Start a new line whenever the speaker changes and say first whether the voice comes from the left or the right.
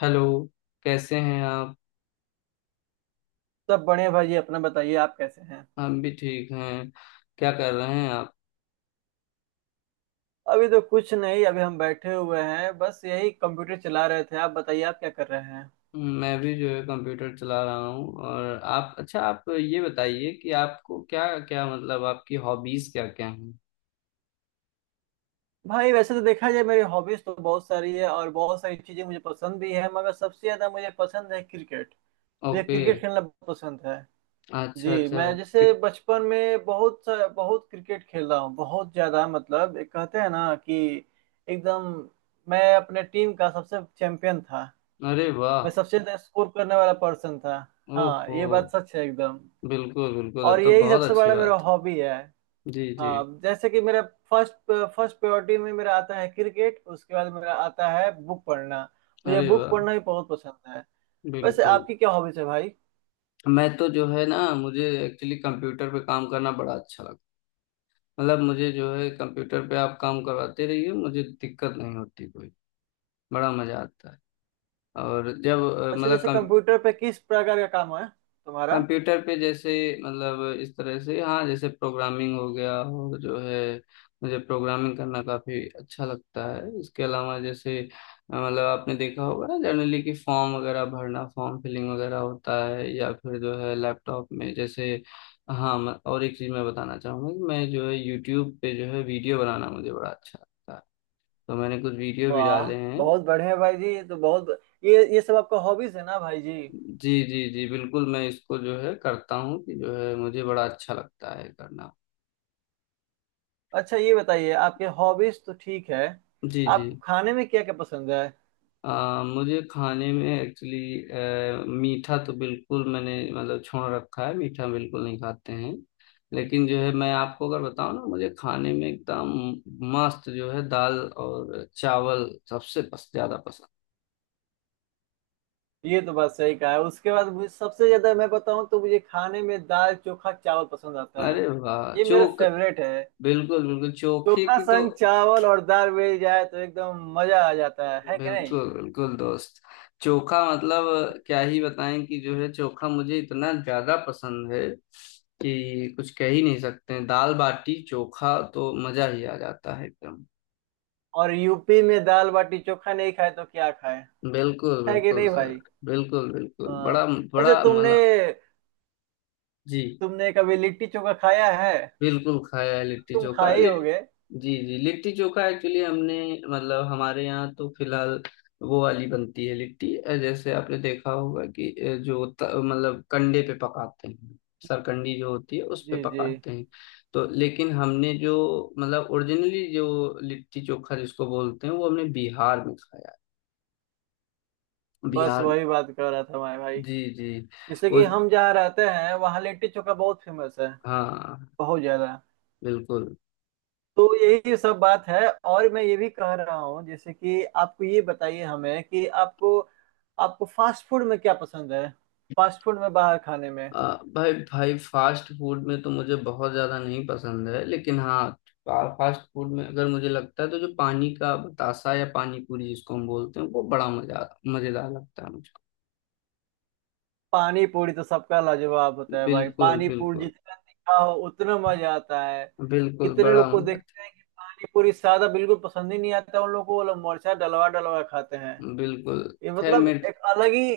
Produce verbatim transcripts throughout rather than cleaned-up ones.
left: Hello. कैसे हैं आप।
right: सब बढ़िया भाई जी। अपना बताइए, आप कैसे हैं?
left: हम भी ठीक हैं। क्या कर रहे हैं आप।
right: अभी तो कुछ नहीं, अभी हम बैठे हुए हैं, बस यही कंप्यूटर चला रहे थे। आप बताइए, आप क्या कर रहे हैं?
left: मैं भी जो है कंप्यूटर चला रहा हूँ। और आप? अच्छा, आप ये बताइए कि आपको क्या क्या, मतलब आपकी हॉबीज क्या क्या हैं।
right: भाई वैसे तो देखा जाए, मेरी हॉबीज तो बहुत सारी है और बहुत सारी चीजें मुझे पसंद भी है, मगर सबसे ज्यादा मुझे पसंद है क्रिकेट। मुझे
left: ओके।
right: क्रिकेट खेलना बहुत पसंद है।
left: अच्छा
right: जी,
left: अच्छा।
right: मैं
left: कि-
right: जैसे बचपन में बहुत सा- बहुत क्रिकेट खेला हूँ, बहुत ज्यादा। मतलब एक कहते हैं ना कि एकदम मैं अपने टीम का सबसे चैंपियन था।
left: अरे वाह।
right: मैं सबसे ज्यादा स्कोर करने वाला पर्सन था। हाँ,
left: ओहो।
right: ये बात सच है एकदम।
left: बिल्कुल बिल्कुल, तब
right: और
left: तो
right: यही
left: बहुत
right: सबसे
left: अच्छी
right: बड़ा मेरा
left: बात।
right: हॉबी है।
left: जी जी।
right: हाँ, जैसे कि मेरा फर्स्ट फर्स्ट प्रायोरिटी में मेरा आता है क्रिकेट। उसके बाद मेरा आता है बुक पढ़ना। मुझे
left: अरे
right: बुक
left: वाह।
right: पढ़ना भी बहुत पसंद है। वैसे
left: बिल्कुल।
right: आपकी क्या हॉबीज है भाई?
left: मैं तो जो है ना, मुझे एक्चुअली कंप्यूटर पे काम करना बड़ा अच्छा लगता है। मतलब मुझे जो है, कंप्यूटर पे आप काम करवाते रहिए, मुझे दिक्कत नहीं होती कोई। बड़ा मजा आता है। और जब अ,
right: अच्छा,
left: मतलब
right: जैसे
left: कम,
right: कंप्यूटर पे किस प्रकार का काम है तुम्हारा?
left: कंप्यूटर पे जैसे, मतलब इस तरह से, हाँ जैसे प्रोग्रामिंग हो गया और जो है, मुझे प्रोग्रामिंग करना काफी अच्छा लगता है। इसके अलावा जैसे अ, मतलब आपने देखा होगा ना, जनरली कि फॉर्म वगैरह भरना, फॉर्म फिलिंग वगैरह होता है। या फिर जो है लैपटॉप में जैसे, हाँ, मैं- और एक चीज मैं बताना चाहूंगा कि मैं जो है यूट्यूब पे जो है वीडियो बनाना मुझे बड़ा अच्छा लगता है। तो मैंने कुछ वीडियो भी
right: वाह,
left: डाले हैं।
right: बहुत बढ़िया भाई जी, ये तो बहुत। ये ये सब आपका हॉबीज है ना भाई जी?
left: जी जी जी बिल्कुल, मैं इसको जो है करता हूँ कि जो है मुझे बड़ा अच्छा लगता है करना।
right: अच्छा, ये बताइए, आपके हॉबीज तो ठीक है,
left: जी जी।
right: आपको खाने में क्या क्या पसंद है?
left: आ, मुझे खाने में एक्चुअली, मीठा तो बिल्कुल मैंने मतलब छोड़ रखा है, मीठा बिल्कुल नहीं खाते हैं। लेकिन जो है, मैं आपको अगर बताऊं ना, मुझे खाने में एकदम मस्त जो है, दाल और चावल सबसे पस, ज्यादा पसंद।
right: ये तो बात सही कहा है। उसके बाद मुझे सबसे ज्यादा, मैं बताऊं तो मुझे खाने में दाल चोखा चावल पसंद आता है।
left: अरे वाह!
right: ये मेरा
left: चोख
right: फेवरेट है।
left: बिल्कुल बिल्कुल, चोखे
right: चोखा
left: की तो।
right: संग चावल और दाल मिल जाए तो एकदम मजा आ जाता है है कि नहीं?
left: बिल्कुल बिल्कुल दोस्त। चोखा मतलब, क्या ही बताएं कि जो है चोखा मुझे इतना ज्यादा पसंद है कि कुछ कह ही नहीं सकते हैं। दाल बाटी चोखा तो मजा ही आ जाता है एकदम।
right: और यूपी में दाल बाटी चोखा नहीं खाए तो क्या खाए?
left: बिल्कुल
right: है कि
left: बिल्कुल
right: नहीं
left: सर।
right: भाई?
left: बिल्कुल बिल्कुल,
right: हाँ।
left: बड़ा
right: अच्छा,
left: बड़ा
right: तुमने
left: मजा। जी।
right: तुमने कभी लिट्टी चोखा खाया है?
left: बिल्कुल खाया है, लिट्टी
right: तुम
left: चोखा
right: खाए
left: लिट
right: होगे।
left: जी जी, लिट्टी चोखा एक्चुअली हमने, मतलब हमारे यहाँ तो फिलहाल वो वाली बनती है लिट्टी। अ, जैसे आपने देखा होगा कि अ, जो त- मतलब कंडे पे पकाते हैं। सरकंडी जो होती है उस पे
right: जी जी,
left: पकाते हैं। तो लेकिन हमने जो, मतलब ओरिजिनली जो लिट्टी चोखा जिसको बोलते हैं, वो हमने बिहार में खाया है।
right: बस
left: बिहार।
right: वही बात कर रहा था मैं भाई।
left: जी जी।
right: जैसे
left: वो
right: कि हम जहाँ रहते हैं, वहाँ लिट्टी चोखा बहुत फेमस है।
left: हाँ
right: बहुत ज्यादा।
left: बिल्कुल।
right: तो यही सब बात है। और मैं ये भी कह रहा हूँ, जैसे कि आपको ये बताइए हमें कि आपको, आपको फास्ट फूड में क्या पसंद है? फास्ट फूड में, बाहर खाने में।
left: आ, भाई भाई, फास्ट फूड में तो मुझे बहुत ज्यादा नहीं पसंद है, लेकिन हाँ, फा- फास्ट फूड में अगर मुझे लगता है तो जो पानी का बतासा या पानी पूरी जिसको हम बोलते हैं, वो बड़ा मजा मजेदार लगता है मुझको।
right: पानी पूरी तो सबका लाजवाब होता है भाई।
left: बिल्कुल
right: पानी पूरी
left: बिल्कुल।
right: जितना तीखा हो उतना मजा आता है।
left: बिल्कुल
right: कितने
left: बड़ा
right: लोग को
left: मजा आता
right: देखते हैं कि पानी पूरी सादा बिल्कुल पसंद ही नहीं आता उन लोगों को, वो लोग मिर्चा डलवा डलवा खाते हैं।
left: है। बिल्कुल।
right: ये
left: खैर
right: मतलब
left: मेरे,
right: एक अलग ही,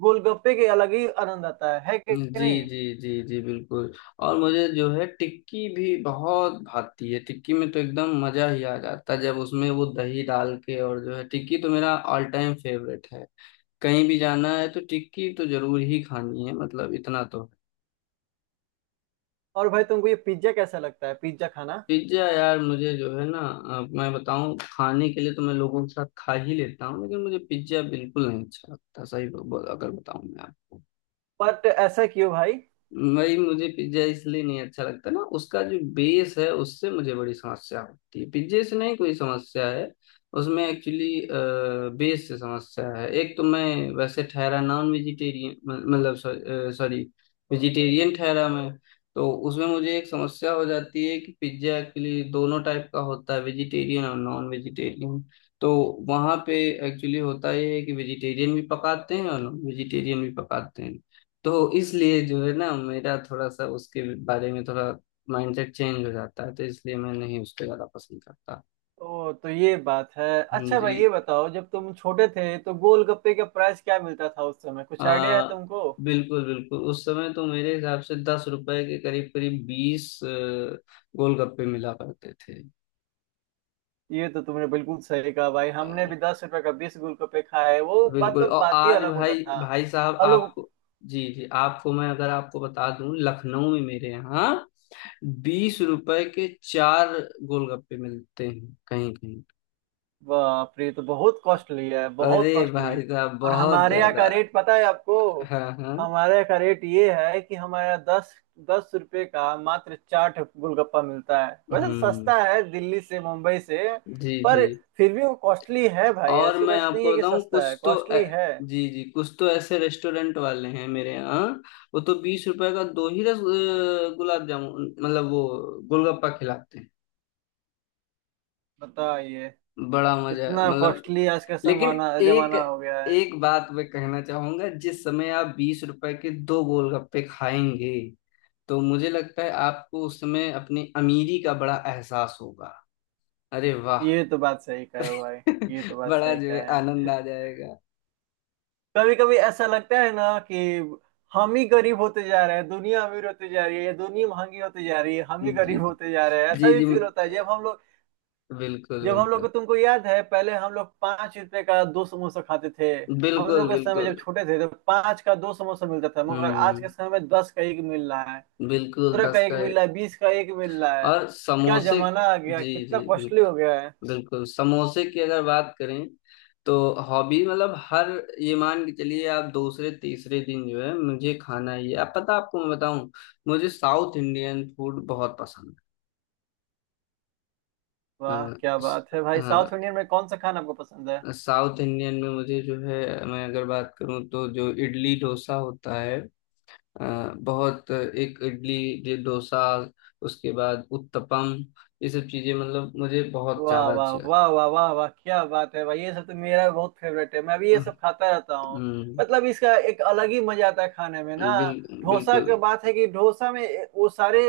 right: गोलगप्पे के अलग ही आनंद आता है है कि
left: जी
right: नहीं?
left: जी जी जी बिल्कुल। और मुझे जो है टिक्की भी बहुत भाती है। टिक्की में तो एकदम मजा ही आ जाता है जब उसमें वो दही डाल के, और जो है टिक्की तो मेरा ऑल टाइम फेवरेट है। कहीं भी जाना है तो टिक्की तो जरूर ही खानी है, मतलब इतना तो।
right: और भाई, तुमको ये पिज्जा कैसा लगता है, पिज्जा खाना?
left: पिज्जा यार, मुझे जो है ना, अब मैं बताऊं खाने के लिए तो मैं लोगों के साथ खा ही लेता हूँ, लेकिन मुझे पिज्जा बिल्कुल नहीं अच्छा लगता सही ब- ब- अगर बताऊं मैं आपको।
right: बट ऐसा क्यों भाई?
left: भाई, मुझे पिज्जा इसलिए नहीं अच्छा लगता ना, उसका जो बेस है उससे मुझे बड़ी समस्या होती है, पिज्जे से नहीं कोई समस्या है। उसमें एक्चुअली बेस से समस्या है। एक तो मैं वैसे ठहरा नॉन वेजिटेरियन, मतलब सॉरी, वेजिटेरियन ठहरा मैं। तो उसमें मुझे एक समस्या हो जाती है कि पिज्जा एक्चुअली दोनों टाइप का होता है, वेजिटेरियन और नॉन वेजिटेरियन। तो वहां पे एक्चुअली होता ये है कि वेजिटेरियन भी पकाते हैं और नॉन वेजिटेरियन भी पकाते हैं। तो इसलिए जो है ना मेरा थोड़ा सा उसके बारे में थोड़ा माइंडसेट चेंज हो जाता है, तो इसलिए मैं नहीं उसको ज्यादा पसंद करता।
right: तो तो ये बात है।
left: हम्म,
right: अच्छा भाई,
left: जी।
right: ये बताओ, जब तुम छोटे थे तो गोलगप्पे का प्राइस क्या मिलता था उस समय? कुछ आइडिया है
left: आ,
right: तुमको?
left: बिल्कुल बिल्कुल, उस समय तो मेरे हिसाब से दस रुपए के करीब करीब बीस अ, गोलगप्पे मिला करते थे।
right: ये तो तुमने बिल्कुल सही कहा भाई, हमने
left: अ,
right: भी दस रुपए का बीस गोलगप्पे खाए। वो
left: बिल्कुल।
right: मतलब
left: और
right: बात ही
left: आज
right: अलग होता
left: भाई
right: था
left: भाई साहब
right: हम लोग।
left: आपको, जी जी, आपको मैं अगर आपको बता दूं, लखनऊ में मेरे यहाँ बीस रुपए के चार गोलगप्पे मिलते हैं कहीं कहीं।
right: बाप रे, ये तो बहुत कॉस्टली है,
left: अरे
right: बहुत कॉस्टली।
left: भाई साहब,
right: और
left: बहुत
right: हमारे यहाँ
left: ज्यादा।
right: का रेट पता है आपको?
left: हाँ हाँ।
right: हमारे यहाँ का रेट ये है कि हमारे यहाँ दस दस रुपये का मात्र चाट गोलगप्पा मिलता है। वैसे
left: हम्म।
right: सस्ता है दिल्ली से, मुंबई से।
left: जी जी।
right: पर फिर भी वो कॉस्टली है भाई,
left: और
right: ऐसी
left: मैं
right: बात नहीं है
left: आपको
right: कि
left: बताऊं,
right: सस्ता है,
left: कुछ तो ए,
right: कॉस्टली है।
left: जी जी, कुछ तो ऐसे रेस्टोरेंट वाले हैं मेरे यहाँ। वो तो बीस रुपए का दो ही रस अ, गुलाब जामुन, मतलब वो गोलगप्पा खिलाते हैं।
right: बताइए,
left: बड़ा मजा,
right: कितना
left: मतलब।
right: कॉस्टली आज का
left: लेकिन
right: जमाना
left: एक
right: जमाना हो गया है।
left: एक बात मैं कहना चाहूंगा, जिस समय आप बीस रुपए के दो गोलगप्पे खाएंगे, तो मुझे लगता है आपको उस समय अपनी अमीरी का बड़ा एहसास होगा। अरे वाह!
right: ये तो बात सही कहे हो भाई, ये तो बात
left: बड़ा
right: सही
left: जो है आनंद
right: कहे।
left: आ जाएगा।
right: कभी कभी ऐसा लगता है ना कि हम ही गरीब होते जा रहे हैं, दुनिया अमीर होती जा रही है, या दुनिया महंगी होती जा रही है, हम ही
left: जी
right: गरीब होते जा रहे हैं। ऐसा
left: जी
right: भी
left: जी
right: फील होता है जब हम लोग,
left: बिल्कुल
right: जब हम लोग को।
left: बिल्कुल।
right: तुमको याद है, पहले हम लोग पांच रुपए का दो समोसा खाते थे। हम
left: बिल्कुल
right: लोग के समय जब
left: बिल्कुल।
right: छोटे थे, तो पांच का दो समोसा मिलता था, मगर आज
left: हम्म।
right: के समय में दस का एक मिल रहा है,
left: बिल्कुल
right: पंद्रह का
left: दस
right: एक
left: का है।
right: मिल रहा है, बीस का एक मिल रहा है।
left: और
right: क्या
left: समोसे,
right: जमाना आ गया,
left: जी
right: कितना
left: जी
right: कॉस्टली हो
left: बिल्कुल।
right: गया है।
left: बिल्कुल, समोसे की अगर बात करें तो, हॉबी मतलब हर, ये मान के चलिए आप दूसरे तीसरे दिन जो है मुझे खाना ही है। आप पता आपको मैं बताऊं, मुझे साउथ इंडियन फूड बहुत पसंद है।
right: वाह क्या
left: अ, स-
right: बात है भाई, साउथ
left: हाँ,
right: इंडियन में कौन सा खाना आपको पसंद है?
left: साउथ इंडियन में मुझे जो है, मैं अगर बात करूं तो जो इडली डोसा होता है, अ, बहुत एक इडली, ये डोसा, उसके बाद उत्तपम, ये सब चीजें मतलब मुझे बहुत
right: वाह
left: ज्यादा
right: वाह
left: अच्छी लगती
right: वाह वाह वाह वाह, क्या बात है भाई, ये सब तो मेरा बहुत फेवरेट है, मैं भी ये
left: हैं।
right: सब खाता रहता हूँ।
left: हम्म।
right: मतलब इसका एक अलग ही मजा आता है खाने में ना।
left: बिल,
right: डोसा
left: बिल्कुल
right: की बात है कि डोसा में वो सारे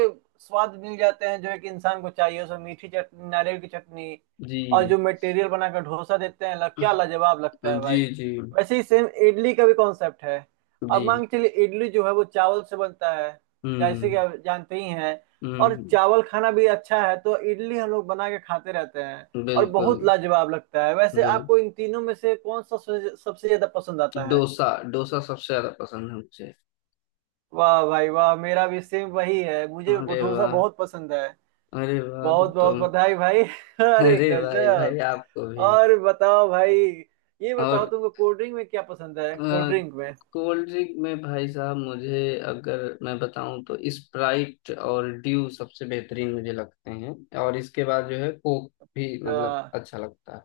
right: स्वाद मिल जाते हैं जो एक इंसान को चाहिए। उसमें मीठी चटनी, नारियल की चटनी,
left: जी
right: और जो मटेरियल बनाकर डोसा देते हैं, लग, क्या लाजवाब लगता है
left: जी
right: भाई।
left: जी
right: वैसे ही सेम इडली का भी कॉन्सेप्ट है। अब
left: जी।
right: मान के चलिए, इडली जो है वो चावल से बनता है, जैसे कि
left: हम्म
right: आप जानते ही हैं। और
left: हम्म।
right: चावल खाना भी अच्छा है, तो इडली हम लोग बना के खाते रहते हैं। और
left: बिल्कुल
right: बहुत लाजवाब लगता है। वैसे
left: बिल्कुल।
right: आपको इन तीनों में से कौन सा सबसे सबसे ज्यादा पसंद आता है?
left: डोसा। डोसा सबसे ज्यादा पसंद है मुझे।
right: वाह भाई वाह, मेरा भी सेम वही है, मुझे
left: अरे
right: डोसा
left: वाह!
right: बहुत पसंद है।
left: अरे वाह, तब
right: बहुत
left: तो।
right: बहुत बधाई भाई। अरे
left: अरे भाई भाई,
right: गजब।
left: आपको भी।
right: और बताओ भाई, ये बताओ
left: और
right: तुमको कोल्ड ड्रिंक में क्या पसंद है? कोल्ड ड्रिंक
left: कोल्ड ड्रिंक में भाई साहब मुझे, अगर मैं बताऊं तो स्प्राइट और ड्यू सबसे बेहतरीन मुझे लगते हैं। और इसके बाद जो है कोक भी मतलब
right: में
left: अच्छा लगता है।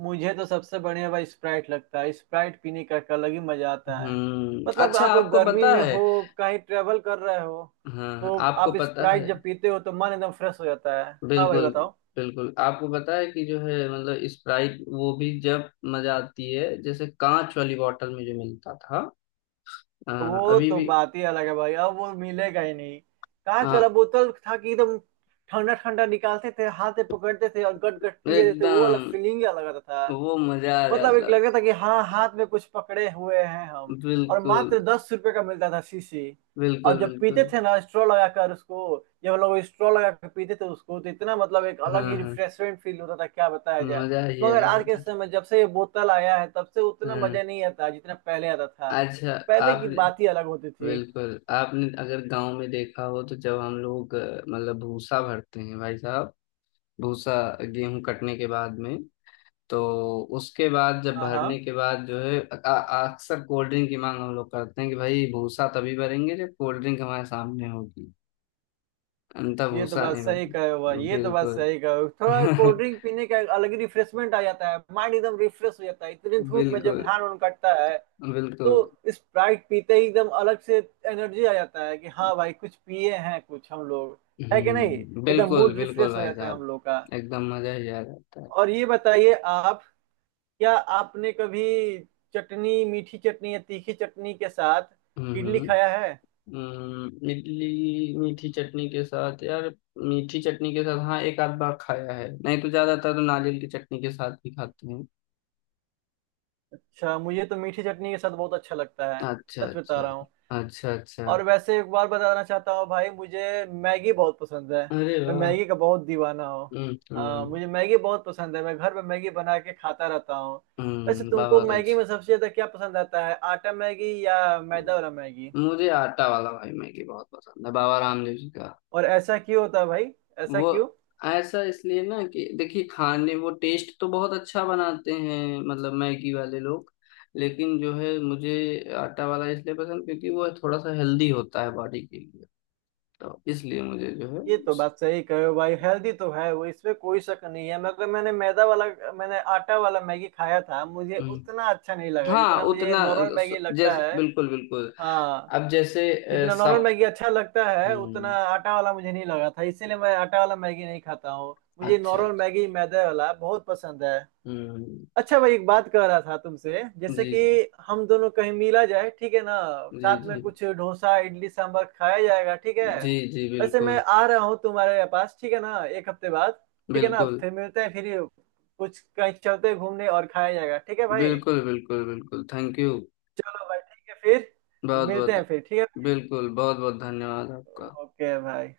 right: मुझे तो सबसे बढ़िया भाई स्प्राइट लगता है। स्प्राइट पीने का एक अलग ही मजा आता है।
left: हम्म।
right: मतलब
left: अच्छा,
right: आप
left: आपको
right: गर्मी
left: पता
right: में
left: है,
right: हो, कहीं ट्रेवल कर रहे हो,
left: हाँ
right: तो
left: आपको
right: आप
left: पता
right: स्प्राइट
left: है,
right: जब पीते हो तो मन एकदम फ्रेश हो जाता है। हाँ भाई,
left: बिल्कुल
right: बताओ।
left: बिल्कुल, आपको पता है कि जो है मतलब स्प्राइट, वो भी जब मजा आती है, जैसे कांच वाली बॉटल में जो मिलता था। हाँ,
right: वो
left: अभी
right: तो
left: भी।
right: बात ही अलग है भाई, अब वो मिलेगा ही नहीं। कांच वाला
left: हाँ,
right: बोतल था कि एकदम ठंडा ठंडा निकालते थे, हाथ से पकड़ते थे और गट गट पिए थे, वो वाला
left: एकदम।
right: फीलिंग अलग आता था।
left: वो मजा आ
right: मतलब एक
left: जाता
right: लग
left: था।
right: रहा था कि हाँ, हाथ में कुछ पकड़े हुए हैं हम। और
left: बिल्कुल
right: मात्र दस रुपए का मिलता था शीशी।
left: बिल्कुल
right: और जब पीते
left: बिल्कुल।
right: थे ना स्ट्रॉ लगाकर उसको, जब हम लोग स्ट्रॉ लगा के पीते थे उसको, तो इतना, मतलब एक
left: हाँ
right: अलग ही
left: हाँ।
right: रिफ्रेशमेंट फील होता था, क्या बताया जाए।
left: मजा ही आ
right: मगर आज के
left: जाता था।
right: समय, जब से ये बोतल आया है, तब से उतना
left: हाँ।
right: मजा नहीं आता जितना पहले आता था।
left: अच्छा,
right: पहले की
left: आपने,
right: बात ही अलग होती थी।
left: बिल्कुल आपने अगर गांव में देखा हो, तो जब हम लोग अ, मतलब भूसा भरते हैं भाई साहब, भूसा गेहूं कटने के बाद में, तो उसके बाद जब
right: हाँ हाँ,
left: भरने के बाद जो है अ- अ- अक्सर कोल्ड ड्रिंक की मांग हम लोग करते हैं, कि भाई भूसा तभी भरेंगे जब कोल्ड ड्रिंक हमारे सामने होगी। अंतः
right: ये तो
left: भूसा
right: बात
left: नहीं
right: सही कहे हुआ,
left: भरेंगे
right: ये तो बात
left: बिल्कुल।
right: सही कहे हुआ। थोड़ा कोल्ड ड्रिंक पीने का एक अलग ही रिफ्रेशमेंट आ जाता है, माइंड एकदम रिफ्रेश हो जाता है, इतनी धूप में जब
left: बिल्कुल
right: धान उन कटता है। तो
left: बिल्कुल।
right: स्प्राइट पीते ही एकदम अलग से एनर्जी आ जाता है कि हाँ भाई, कुछ पिए हैं कुछ हम लोग। है कि नहीं,
left: हम्म,
right: एकदम
left: बिल्कुल
right: मूड
left: बिल्कुल
right: रिफ्रेश हो
left: भाई
right: जाता है हम
left: साहब।
right: लोग का।
left: एकदम मजा ही आ जाता है।
right: और ये बताइए आप, क्या आपने कभी चटनी, मीठी चटनी या तीखी चटनी के साथ इडली
left: हम्म।
right: खाया है?
left: हम्म, इडली मीठी चटनी के साथ यार, मीठी चटनी के साथ हाँ, एक आध बार खाया है, नहीं तो ज्यादातर तो नारियल की चटनी के साथ ही खाते हैं।
right: अच्छा, मुझे तो मीठी चटनी के साथ बहुत अच्छा लगता है,
left: अच्छा
right: सच बता
left: अच्छा।
right: रहा हूँ।
left: अच्छा अच्छा।
right: और वैसे एक बार बताना चाहता हूँ भाई, मुझे मैगी बहुत पसंद है।
left: अरे
right: मैं
left: वाह!
right: मैगी का बहुत दीवाना हूँ।
left: हम्म
right: हाँ,
left: हम्म।
right: मुझे मैगी बहुत पसंद है, मैं घर में मैगी बना के खाता रहता हूँ। वैसे
left: हम्म,
right: तुमको
left: बहुत
right: मैगी
left: अच्छा।
right: में सबसे ज्यादा क्या पसंद आता है, आटा मैगी या मैदा वाला मैगी?
left: मुझे आटा वाला भाई मैगी बहुत पसंद है, बाबा रामदेव जी का।
right: और ऐसा क्यों होता है भाई, ऐसा
left: वो
right: क्यों?
left: ऐसा इसलिए ना कि देखिए, खाने वो टेस्ट तो बहुत अच्छा बनाते हैं मतलब मैगी वाले लोग। लेकिन जो है मुझे आटा वाला इसलिए पसंद, क्योंकि वो थोड़ा सा हेल्दी होता है बॉडी के लिए। तो इसलिए मुझे जो है
right: ये तो
left: उस,
right: बात सही कहे हो भाई, हेल्दी तो है वो, इसमें कोई शक नहीं है, मगर मैंने मैदा वाला, मैंने आटा वाला मैगी खाया था, मुझे उतना
left: हम्म,
right: अच्छा नहीं लगा
left: हाँ
right: जितना मुझे
left: उतना
right: नॉर्मल
left: अ,
right: मैगी
left: स-
right: लगता
left: जैसे
right: है।
left: बिल्कुल बिल्कुल।
right: हाँ,
left: अब जैसे, अ,
right: जितना नॉर्मल
left: सब।
right: मैगी अच्छा लगता है उतना
left: हम्म।
right: आटा वाला मुझे नहीं लगा था, इसीलिए मैं आटा वाला मैगी नहीं खाता हूँ, मुझे
left: अच्छा अच्छा,
right: नॉर्मल मैगी मैदे वाला बहुत पसंद है।
left: हम्म।
right: अच्छा भाई, एक बात कह रहा था तुमसे, जैसे
left: जी
right: कि
left: जी
right: हम दोनों कहीं मिला जाए, ठीक है ना?
left: जी
right: साथ में
left: जी
right: कुछ डोसा इडली सांभर खाया जाएगा, ठीक है?
left: जी जी।
right: वैसे मैं
left: बिल्कुल
right: आ रहा हूँ तुम्हारे पास, ठीक है ना, एक हफ्ते बाद। ठीक है ना,
left: बिल्कुल
right: फिर मिलते हैं फिर। कुछ कहीं चलते हैं घूमने और खाया जाएगा, ठीक है भाई?
left: बिल्कुल बिल्कुल बिल्कुल, थैंक यू।
right: चलो भाई, ठीक है फिर,
left: बहुत
right: मिलते
left: बहुत।
right: हैं फिर, ठीक है?
left: बिल्कुल, बहुत बहुत धन्यवाद आपका।
right: ओके भाई।